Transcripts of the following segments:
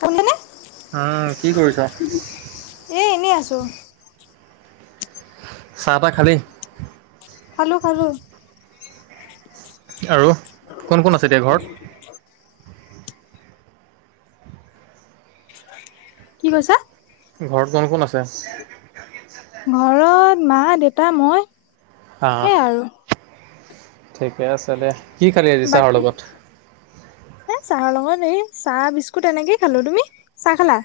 শুনিছানে? অহ কি কৰিছা। এই এনেই আছোঁ। চাহ তাহ খালি। খালোঁ খালোঁ। আৰু কোন, কোন আছে এতিয়া ঘৰত। কি কৈছা? ঘৰত কোন, কোন আছে। ঘৰত মা দেউতা মই। সেয়াই অ'। আৰু। ঠিকে আছে দে, কি খালি আজি চাহৰ বাকী লগত। এ চাহৰ লগৰ এই চাহ বিস্কুট এনেকেই খালোঁ তুমি চাহ খালা।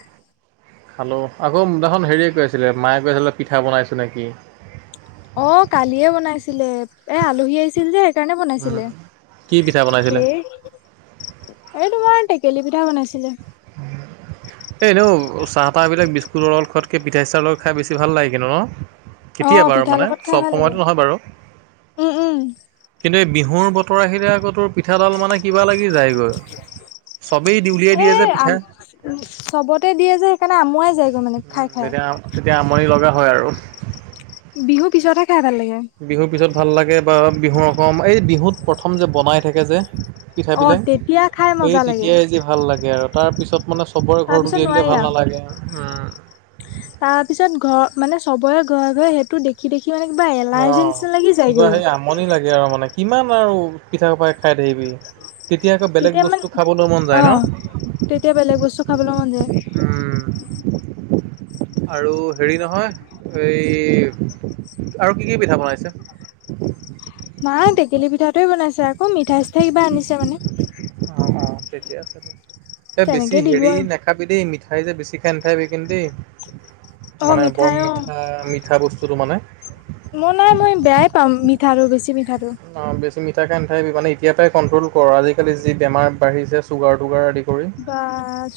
খালোঁ' আকৌ হেৰিয়ে কৈ আছিলে মায়ে কৈছিলে পিঠা বনাইছোঁ নেকি। অ', কালিয়ে বনাইছিলে এ আলহী আহিছিল যে। কাৰণে উম, বনাইছিলে কি পিঠা বনাইছিলে? শেষ। এই তোমাৰ টেকেলি পিঠা বনাইছিলে। এইনেও চাহ তাহবিলাক বিস্কুটৰ লগত খোৱাতকৈ পিঠা চিঠা লগত খাই বেছি ভাল লাগে ন। কেতিয়া অ' বাৰু পিঠাৰ মানে লগত খাই চব ভাল লাগে। সময়তো নহয় বাৰু। উম উম। কিন্তু এই বিহুৰ বতৰ আহিলে আকৌ তোৰ পিঠাডাল মানে কিবা লাগি যায়। চবেই দি উলিয়াই এ দিয়ে যে আম পিঠা। চবতে দিয়ে যে সেইকাৰণে আমুৱাই যায়গৈ মানে উ, খাই খাই। তেতিয়া তেতিয়া আমনি লগা হয় আৰু। বিহু পিছতহে খাই ভাল লাগে। বিহু পিছত ভাল লাগে বা বিহু অক এই বিহুত প্ৰথম যে বনাই থাকে যে। অ' পিঠাবিলে তেতিয়া খাই সেই মজা লাগে। তেতিয়াই যে ভাল লাগে আৰু তাৰ পিছত মানে চবৰে ঘৰত তাৰপিছত উলিয়াই দিলে নোৱাৰি ভাল আৰু। নালাগে উ। তাৰ পিছত ঘ মানে চবৰে ঘৰে, ঘৰে হেইটো দেখি দেখি মানে কিবা অ এলাৰ্জি নিচিনা লাগি কিবা যায়গৈ। সেই আমনি লাগে আৰু মানে কিমান আউ পিঠাখুপাই খাই থাকিবি। তেতিয়া আকৌ বেলেগ বস্তু খাবলৈ মন যায় ন। অ', তেতিয়া বেলেগ বস্তু খাবলৈ মন যায়। উম আৰু হেৰি নহয় এই আৰু কি, কি পিঠা বনাইছে। মা টেকেলি পিঠাটোয়ে বনাইছে আকৌ মিঠাই চিঠাই কিবা আনিছে মানে। অ', অ', থিকেই আছে দে এ বেছি তেনেকে দিলো হেৰি আৰু নেখ নেখাবি দেই মিঠাই যে বেছি খাই নেথাকিবি কিন্তু দেই। অ', মানে মিঠাই বৰ অ', মিঠা, মিঠা বস্তুটো মানে মই নাই মই বেয়াই পাম মিঠা আৰু বেছি মিঠা টো। অ, বেছি মিঠা খাই নাথাকিবি মানে এতিয়াপাই কণ্ট্ৰল কৰ, আজিকালি যি বেমাৰ বাঢ়িছে চুগাৰ টুগাৰ আদি কৰি বা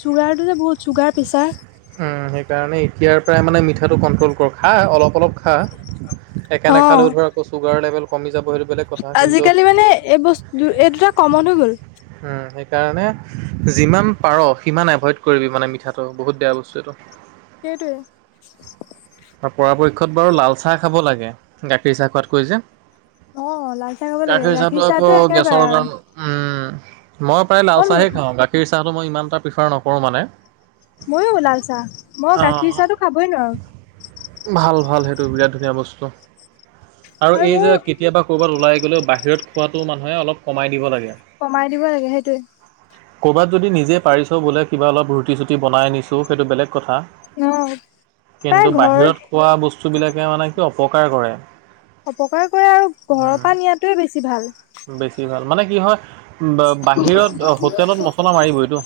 চুগাৰ টো যে বহুত চুগাৰ পেছা- - উম, সেইকাৰণে এতিয়াৰ পৰাই মানে মিঠাটো কণ্ট্ৰ'ল কৰ, খা অলপ অলপ খা। একে নেখালেও অ', ধৰ আকৌ চুগাৰ লেবেল কমি যাব। সেইটো বেলেগ কথা কিন্তু আজিকালি মানে এই বস্তু এই দুটা কমন হৈ গ'ল। উম, সেইকাৰণে যিমান পাৰ সিমান এভইড কৰিবি মানে মিঠাটো, বহুত বেয়া বস্তু এইটো। সেইটোৱে। পৰাপক্ষত বাৰু লাল চাই খাব লাগে গাখীৰ চাহ খোৱাতকৈ যে। অ', লাল চাহ খাব লাগে গাখীৰ চাহটো আকৌ একেবাৰে গেছৰ কাৰণ আৰু উম, মই প্ৰায় লাল মই চাহেই খাওঁ গাখীৰ চাহটো মই ইমান এটা প্ৰিফাৰ নকৰোঁ মানে। মইয়ো লাল চাহ, মই গাখীৰ অ', চাহটো খাবই নোৱাৰো। ভাল ভাল সেইটো বিৰাট ধুনীয়া বস্তু। আৰু এই যে কেতিয়াবা ক'ৰবাত ওলাই গ'লেও বাহিৰত খোৱাটো মানুহে অলপ কমাই দিব লাগে। কমাই দিব লাগে সেইটোয়ে। ক'ৰবাত যদি নিজে পাৰিছ বোলে কিবা অলপ ৰুটি চুটি বনাই আনিছো সেইটো বেলেগ কথা। অ', প্ৰায় কিন্তু ঘৰ বাহিৰত খোৱা বস্তু বিলাকে মানে কি অপকাৰ কৰে। অপকাৰ কৰে আৰু ঘৰৰ পৰা নিয়াতোৱে বেছি ভাল। বেছি ভাল, মানে কি হয় বাহিৰত হোটেলত মছলা মাৰিবইটো।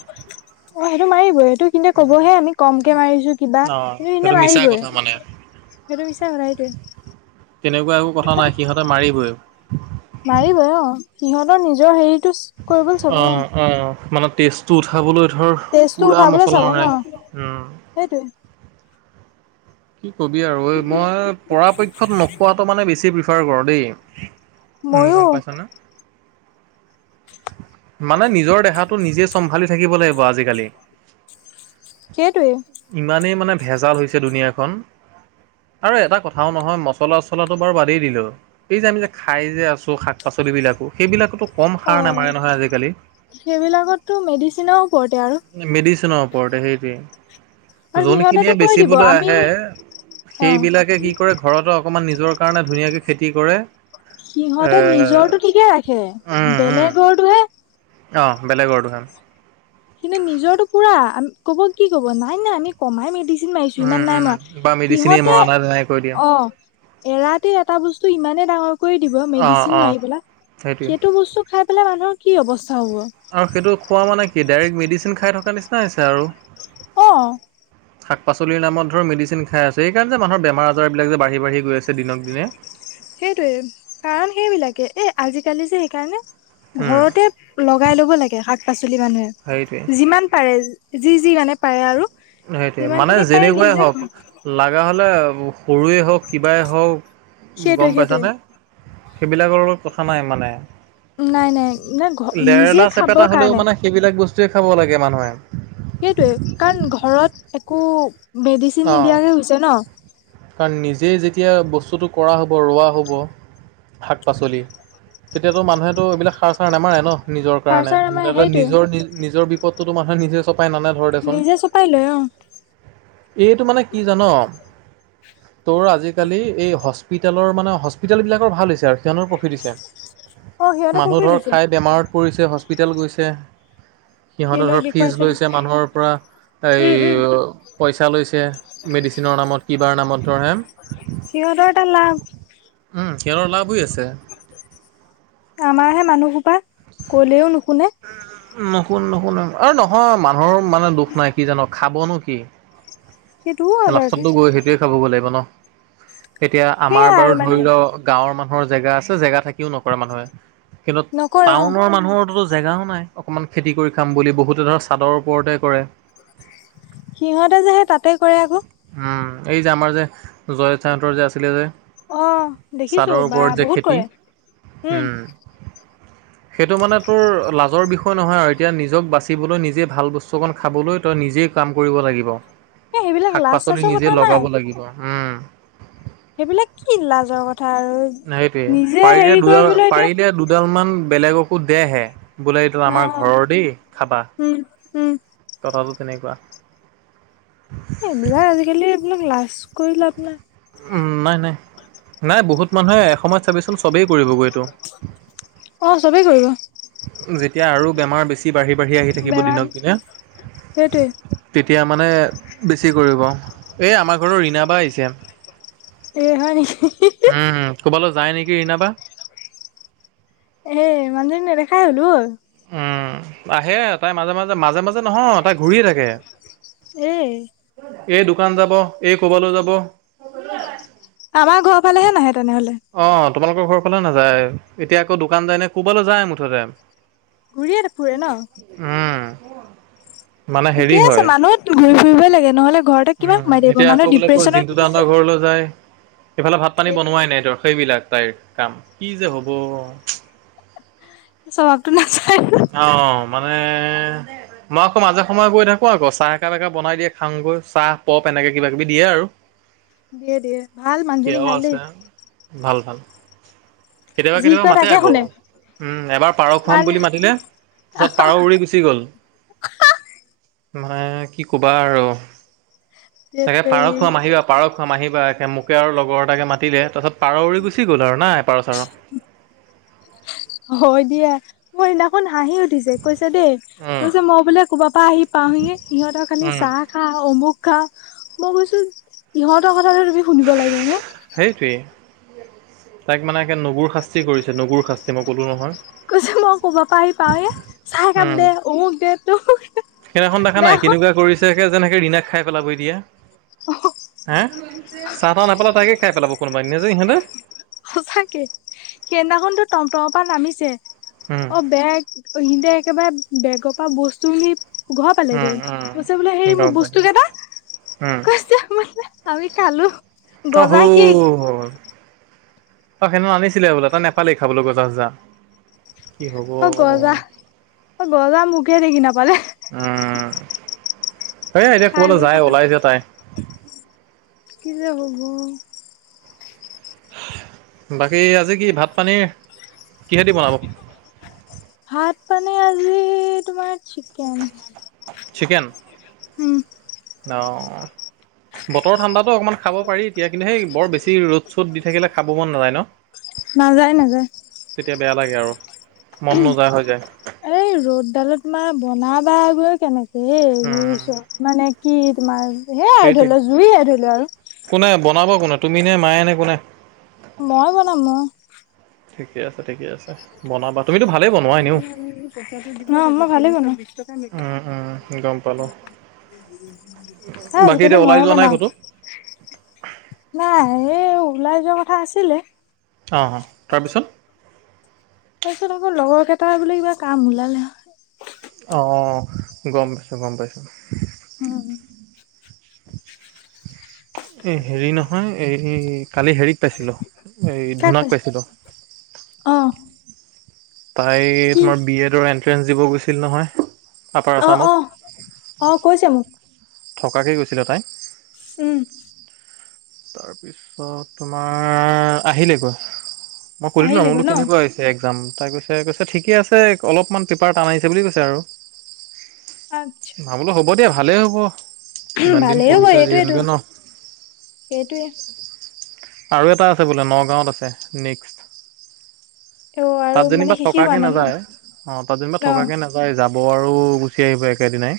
অ' হেইটো মাৰিবই সেইটো কিন্তু ক'বহে আমি ক'মকে মাৰিছো কিবা অ সেইটো কিন্তু মিছা কথা মাৰিবই। মানে হেইটো মিছা কথা, সেইটোৱেই। তেনেকুৱা একো কথা নাই সিহঁতে মাৰিবই। মাৰিবই অ', সিহঁতে নিজৰ হেৰিটোচ কৰিবলৈ চাব ন। অঁ মানে টেষ্টটো উঠাবলৈ ধৰ টেষ্টো পুৰা উঠাবলৈ মছলা চাব ন মাৰে উম। হেইটোৱে। কি কবি আৰু ঐ মই পৰাপক্ষত নোখোৱাটো মানে বেছি প্ৰিফাৰ কৰো দেই। উম, ময়ো গ'ম পাইছ ন? মানে নিজৰ দেহাটো নিজে চম্ভালি থাকিব লাগিব আজিকালি। সেইটোৱে ইমানেই মানে ভেজাল হৈছে দুুনীয়াখন। আৰু এটা কথাও নহয়, মছলা চছলাটো বাৰু বাদেই দিলো। এই যে আমি যে খাই যে আছো শাক পাচলিব বিলাকো সেইবিলাকতো ক'ম অ সাৰ নামাৰে নহয় আজিকালি। সেইবিলাকতো মেডিচিনৰ ওপৰতে আৰু মেডিচিনৰ ওপৰতে হেইটোৱে। আৰু সিহঁতেতো যোনখিনিয়ে কৈ দিব বেচিবলৈ আমি আহে, অ সেইবলাকে কি কৰে ঘৰতো অকণমান নিজৰ কাৰণে ধুনীয়াকে খেতি কৰে এ সিহঁতে নিজৰটো ঠিকে ৰাখে, উম উম বেলেগৰটোহে অ' বেলেগৰতোহে। কিন্তু নিজৰটো পুৰা ক'ব কি ক'ব নাই নাই আমি কমাই মেডিচিন মাৰিছো উম ইমান নাই মৰা, উম বা মেডিচিনে সিহঁতে মৰা নাই তেনেকে কৈ দিয়ে অ' এৰাতিৰ এটা বস্তু ইমানে ডাঙৰ কৰি দিব অ মেডিচিন অ মাৰি পেলাই, সেইটোৱে সেইটো বস্তু খাই পেলাই মানুহৰ কি অৱস্থা হ'ব। আৰু সেইটো খোৱা মানে কি ডাইৰেক্ট মেডিচিন খাই থকাৰ নিচিনা হৈছে আৰু। অ'। উ শাক পাচলিৰ নামত মেডিচিন খাই আছো, এইকাৰণে যে মানুহৰ বেমাৰ আজাৰবিলাক যে বা়ঢ়ি বাঢ়ি গৈ আছে দিনক দিনে। সেইটোয়ে, কাৰণ সেইবিলাকে। এ আজিকালি যে সেইকাৰণে উম ঘৰতে লগাই ল'ব লাগে শাক পাচলি সেইটোৱে মানুহে। যিমান পাৰে যি যি মানে পাৰে আৰু। সেইটোয়ে যিমান মানে খিনি পাৰে যেনেকুৱাই নিজে হওঁক লাগা হ'লে সৰুৱে হওঁক কিবাই হওঁক সেইটোৱে গ'ম সেইটোৱে পাইছানে? সেইবিলাকৰ লগত কথা নাই মানে। নাই-নাই, নাই। ঘ নিজে লেৰেলা চেপেটা খাবৰ হ'লেও কাৰণে। মানে সেইবিলাক বস্তুৱে খাব লাগে মানুহে। সেইটোৱে কাৰণ ঘৰত একো মেডিচিন অঁ নিদিয়াকে হৈছে ন'। কাৰণ নিজেই যেতিয়া বস্তুটো কৰা হ'ব, ৰোৱা হ'ব। শাক-পাচলি তেতিয়াতো মানুহেতো এইবিলাক সাৰ-চাৰ নামাৰে ন'। নিজৰ সাৰ কাৰণে, চাৰ আমাৰ সেইটোৱে নিজৰ-নি-নিজৰ বিপদটোতো মানুহে নিজে চপাই নানে ধৰ। দেচোন নিজে ছপাই লৈ অহ। এইটো মানে কি জান? তোৰ আজিকালি এই হস্পিটেলৰ মানে, হস্পিটেলবিলাকৰ ভাল হৈছে আ [unintelligible] প্ৰফিট দিছে। অ সিহঁতৰ মানুহ পুখুৰী ধৰ দিছে খায় বেমাৰত পৰিছে হস্পিতাল গৈছে। সিহঁতে সিহঁতক ধৰ ফিজ দেখুৱাইছে লৈছে মানুহৰ পৰা উম উম এই পইচা লৈছে মেডিচিনৰ‌ নামত কিবাৰ নামত ধৰ হেন। সিহঁতৰ এটা লাভ উম, সিহঁতৰ লাভ হৈ আছে। আমাৰ হে মানুহসোপা কলেও নুশুনে। নুশুন-নুশুন আৰু নহয় মানুহৰ মানে দুখ নাই, কি জান খাবনো কি? সেইটোও হয় বাৰুতে লাষ্টতটো গৈ সেইটোৱে খাব গৈ লাগিব ন'। এতিয়া আমাৰ সেয়াই বাৰু আৰু মানে ধৰি লওঁ গাঁৱৰ মানুহৰ জেগা আছে জেগা থাকিও নকৰে মানুহে কিন্তু নকৰে অ টাউনৰ মানুহৰো জেগাও নাই অকণমান খেতি কৰি খাম বুলি, বহুতে ধৰ চাদৰ ওপৰতে কৰে। সিহঁতে যেহে তাতে কৰে আকৌ। উম, এই যে আমাৰ যে জয় সাহঁতৰ যে আছিলে যে। অ দেখিছো চাদৰ বা ওপৰত যে বহুত খেতি কৰে উম'। সেইটো মানে তোৰ লাজৰ বিষয় নহয় আৰু এতিয়া নিজক বাচি বাচিবলৈ, নিজে ভাল বস্তু অকণ খাবলৈ, তই নিজেই কাম কৰিব লাগিব। এ সেইবিলাক লাজ শাক-পাচলি চাজৰ কথা নিজে নাই লগাব লাগিব উম। সেইবিলাক কি লাজৰ কথা আৰু সেইটোৱে নিজে পাৰিলে হেৰি দুডাল কৰিবলৈ এতিয়া পাৰিলে দুডালমান বেলেগকো দে হে। বোলো এইটো আমাৰ অ', ঘৰৰ দেই খাবা। উম, উম, কথাটো তেনেকুৱা। এইবিলাক আজিকালি এইবিলাক লাজ কৰি লাভ নাই। উম, নাই-নাই, নাই বহুত মানুহে এসময়ত চাবিচোন চবেই কৰিবগৈ এইটো। অহ, চবেই কৰিব। যেতিয়া আৰু বেমাৰ বেছি বাঢ়ি-বাঢ়ি আহি থাকিব বেমাৰ দিনক দিনে। সেইটোৱে। তেতিয়া মানে বেছি কৰিব। এই আমাৰ ঘৰৰ ৰিণা বা আহিছে। এ হয় নেকি। ক'ৰবালৈ যায় নেকি ৰিণা বা। এ মানুহজনী নেদেখাই হ'লো আৰু। উম, আহে তাই মাজে-মাজে, মাজে-মাজে নহয় তাই ঘূৰিয়ে থাকে। এ এই দোকান যাব, এই ক'বালৈ যাব। আমাৰ ঘৰ ফালেহে নাহে তেনেহ'লে। অহ, তোমালোকৰ ঘৰ ফালে নাযায়। এতিয়া আকৌ দোকান যায় নে, ক'বালৈ যায় মুঠতে। ঘূৰিয়ে ফুৰে ন'। উম। মানে ঠিকে হেৰি আছে হয় মানুহ ঘূৰি ফুৰিবই লাগে, নহ'লে ঘৰত উম, এতিয়া আকৌ বোলে কওঁ জিন্টু দা হাঁতৰ ঘৰলৈ যায়। এইফালে ভাত পানী সেইটোৱে বনোৱাই নাই সেইটোৱে তাৰ সেইবিলাক তাইৰ কাম, কি যে হ'ব। স্বভাৱতো নাচায়। অ', মানে মই আকৌ মাজে সময় গৈ থাকো, আকৌ চাহ একাপ একাপ বনাই দিয়ে খাওঁগৈ, চাহ প'প এনেকে কিবা কিবি দিয়ে আৰু। দিয়ে দিয়ে ভাল মানুহজনী সেয়াও ভাল আছে, দেই। ভাল ভাল। কেতিয়াবা যি কেতিয়াবা কয় মাতে তাকে আকৌ শুনে উম, এবাৰ পাৰ খুৱাম মান বুলি মাতিলে তাৰছত পাৰ উৰি গুচি গ'ল মানে কি কবা আৰু। ধেত একে পাৰ খুৱাম তেৰি আহিবা। পাৰ খোৱাাম আহিবা একে মোকে আৰু লগৰ এটাকে মাতিলে, তাৰপাছত পাৰ উৰি গুচি গ'ল আৰু নাই পাৰ চাৰ। হয়, দিয়া মই সেইদিনা খন হাঁহি উঠিছে, কৈছে দেই উম কৈছে মই বোলে ক'ৰবাৰ পৰা আহি পাওঁহিে ইহঁতৰ খালি উম চাহ খা অমুক খা, মই কৈছো ইহঁতৰ কথাটোটো তুমি শুনিব লাগে নে। সেইটোৱেই তাইক মানে একে নুগুৰ শাস্তি কৰিছে নুগুৰ শাস্তি, মই ক'লোঁ নহয়। কৈছে মই ক'ৰবৰ পৰা আহি পাওহে, চাহ একাপ উম দে অমুক দে তমুক দে। সেইদিনাখন দেখা নাই কেনেকুৱা কৰিছে একে যেন ৰিনাক খাই পেলাব এতিয়া হা? চাহ তাহ নাপাল তাইকে খাই পেলাব কোনোবা দিনা যে ইহঁতে। সঁচাকে সেইদিনাখনতো টম-টমৰ পৰা নামিছে। উম। অ', বেগ ইহঁতে একেবাৰে বেগৰ পৰা বস্তু নি ঘৰ উম পালেগৈ উম কৈছে বোলে হেৰি গম মোৰ বস্তু পাইছোঁ উম কেইটা। আমি খালোঁ। অ', হ'ল অ', সেইদিনাখন আনিছিলে বোলে তাই নেপালেই খাবলৈ গজা-চজা। অ', গজা অ', গজা মোখেই দেখি নাপালে। উম, এইয়া এতিয়া খাই ক'বালে বৈ যায়, খতম ওলাই চে তাই। কি যে হ'ব। বাকী আজি কি ভাত পানীৰ কিহেদি বনাব? ভাত মানে আজি তোমাৰ চিকেন। চিকেন উম অ'। বতৰ ঠাণ্ডাটো অকণমান খাব পাৰি এতিয়া, কিন্তুে এই বৰ বেছি ৰ'দ-চ'দ দি থাকিলে খাব মন নাযায় ন'? [inaudible] নাযায় নাযায়। তেতিয়া বেয়া লাগে আৰু মন নোযায় হৈ যায়। এই ৰ'দডালত তোমাৰ বনাবাগৈয়ে কেনেকে হেই জুই উম ওচৰত। মানে কি তোমাৰ সেয়াই আৰু সেইটোৱে ধৰি লোৱা জুইে ধৰি লোৱা আৰু। কোনে বনাবা কোনে তুমি নে মায়ে নে কোনে? মই বনাম মই। ঠিকে আছে, ঠিকে আছে, বনাবা। তুমিতো ভালেই বনোৱা এনেও অ', মই ভালে বনাও। উম উম গম পালো এই বাকী আজিকালি এতিয়া ওলাই ময়ে যোৱা নাই বনাও। ক'তো নাই এই ওলাই যোৱা কথা আছিলে। অঁ', অ', তাৰপিছত? তাৰপিছত আকৌ লগৰ কেইটাৰ বোলে কিবা কাম ওলালে। অঁ', অ', গ'ম পাইছোঁ, গ'ম পাইছোঁ। উম। এই হেৰি নহয়, এই কালি হেৰিক পাইছিলোঁ, এই ধূনাক পাইছিলোঁ। অঁ'। তাই তোমাৰ বি এডৰ এন্ট্ৰেঞ্চ দিব গৈছিল নহয়, আপাৰ অ আছামত। অ অ', কৈছে মোক। থকাকে গৈছিলে তাই। উম। তাৰপিছত তোমাৰ আহিলেগৈ, মই সোধিলোঁ আৰু মই আহিলেগৈ বোলো ন কেনেকুৱা হৈছে একজাম তাই কৈছে কৈছে ঠিকে আছে, অলপমান পেপাৰ টান আহিছে বুলি কৈছে আৰু। আচ্ছা। না বোলো হ'ব দিয়া ভালেই হ'ব। ইমান দিন ভালেই পঢ়িচা যিহেতুকে ন। সেইটোৱে। [inaudible] আৰু এটা আছে বোলে নগাঁৱত আছে নেক্সট। অ তাত আৰু মানে যেনিবা শেষে হোৱা থকাকে নাই ন নাযায়। অ', তাত যেনিবা অ থকাকে নাযায়। যাব আৰু গুচি আহিব একেদিনাই।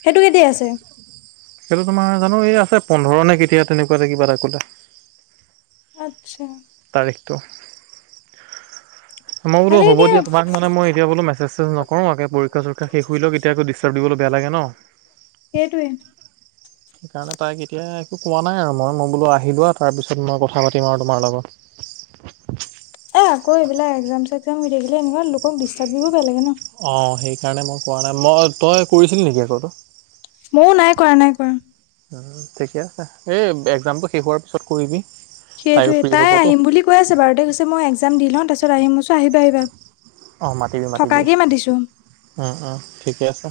সেইটো কেতিয়া আছে? সেইটো তোমাৰ জানো এই আছে পোন্ধৰ নে কেতিয়া তেনেকুৱাতে কিবা এটা ক'লে। আচ্চা। তাৰিখটো। মই বোলো হ'ব দিয়া। তোমাক মানে মই এতিয়া বোলো মেছেজ-চেছেজ নকৰোঁ। একে পৰীক্ষা-চৰীক্ষা শেষ হুই লওক। এতিয়া আকৌ দিছ ষ্টাৰ্ব দিবলে বেয়া লাগে ন। সেইটোৱে। [inaudible] সেইকাৰণে তাইক এতিয়া একো কোৱা নাই আৰু। মই মই বোলো আহি লোৱা। তাৰপিছত মই কথা পাতিম আৰু তোমাৰ লগত। [inaudible] অ', আকৌ এইবিলাক এক্সাম-চেক্সাম হৈ থাকিলে এনেকোৱা লোকক ডিষ্টাৰ্ব দিবও বেয়া লাগে ন। অ', সেইকাৰণে মই কোৱা নাই। মই তই কৰিছিলি নেকি আকৌ এইটো? ময়ো নাই কৰা নাই কৰা। ঠিকে আছে। এই এক্সামটো শেষ হোৱাৰ পিছত কৰিবি। তাইও সেইটোৱে। ফ্ৰী তাই হ'বতো আহিম বুলি কৈ আছে বাৰু দে। কৈছে মই এক্সাম দি লওঁ, তাৰ পিছত আহিম। মই কৈছো আহিবা আহিবা। অহ, মাতিবি মাতিবি। থকাকেই মাতিছো উম, উম, ঠিকে আছে।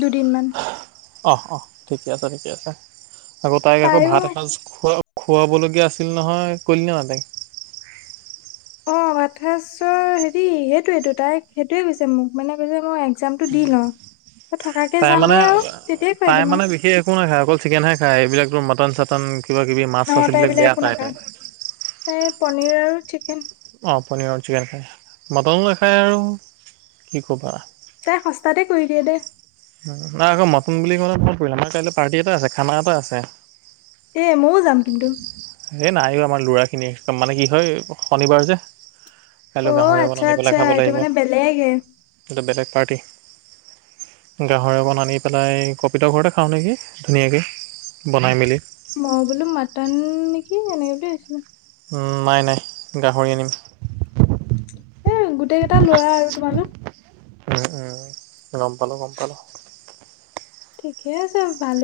দুদিনমান। অ', অ', ঠিকে আছে ঠিকে আছে। আকৌ তাইক আকৌ ভাত তাইও এসাঁজ খোৱা খুৱাবলগীয়া আছিল নহয় ক'লি নে বাৰু তাইক? অ', ভাতসাঁজৰ হেৰি সেইটোইটো তাই সেইটোৱে কৈছে মোক মানে কৈছে মই এ এক্সামটো দি লওঁ। ত'থকাকে তাই মানে যামেই আৰু। তেতিয়াই খুৱাই তাই দিম মানে আৰু। বিশেষ একো নাখায়। অকল চিকেনহে খায়। এইবিলাকতো মটন-চটন, কিবা-কিবি মাছ-চাছ এইবিলাক বেয়া পায় তাই। এই পনীৰ আৰু চিকেন অ', পনীৰ আৰু চিকেন খায়। মটনো নাখায় আৰু কি ক'বা। তাই সস্তাতে কৰি দিয়ে দে। নাই আকৌ মটন বুলি কওঁতে মনত পৰিছে আমাৰ কাইলৈ পাৰ্টি এটা আছে খানা এটা আছে। এ ময়ো যাম কিন্তু। হে নাহিবা। আমাৰ ল'ৰাখিনিৰ মানে কি হয় শনিবাৰ যে। কাইলৈ অ গাহৰি অকন আচ্ছা আনি আচ্ছা পেলাই খাব এইটো লাগিব। মানে বেলেগে এইটো বেলেগ পাৰ্টি। গাহৰি অকণ আনি পেলাই কপিতৰ ঘৰতে খাওঁ নেকি ধুনীয়াকে বনাই মেলি। মই বোলো মাটান নেকি এনেকে বুলি ভাবিছিলোঁ। উম, নাই নাই। গাহৰি আনিম। হে গোটেইকেইটা ল'ৰা আৰু তোমালোক। উম, উম, গ'ম পালো গ'ম পালো। ঠিকে আছে ভালে।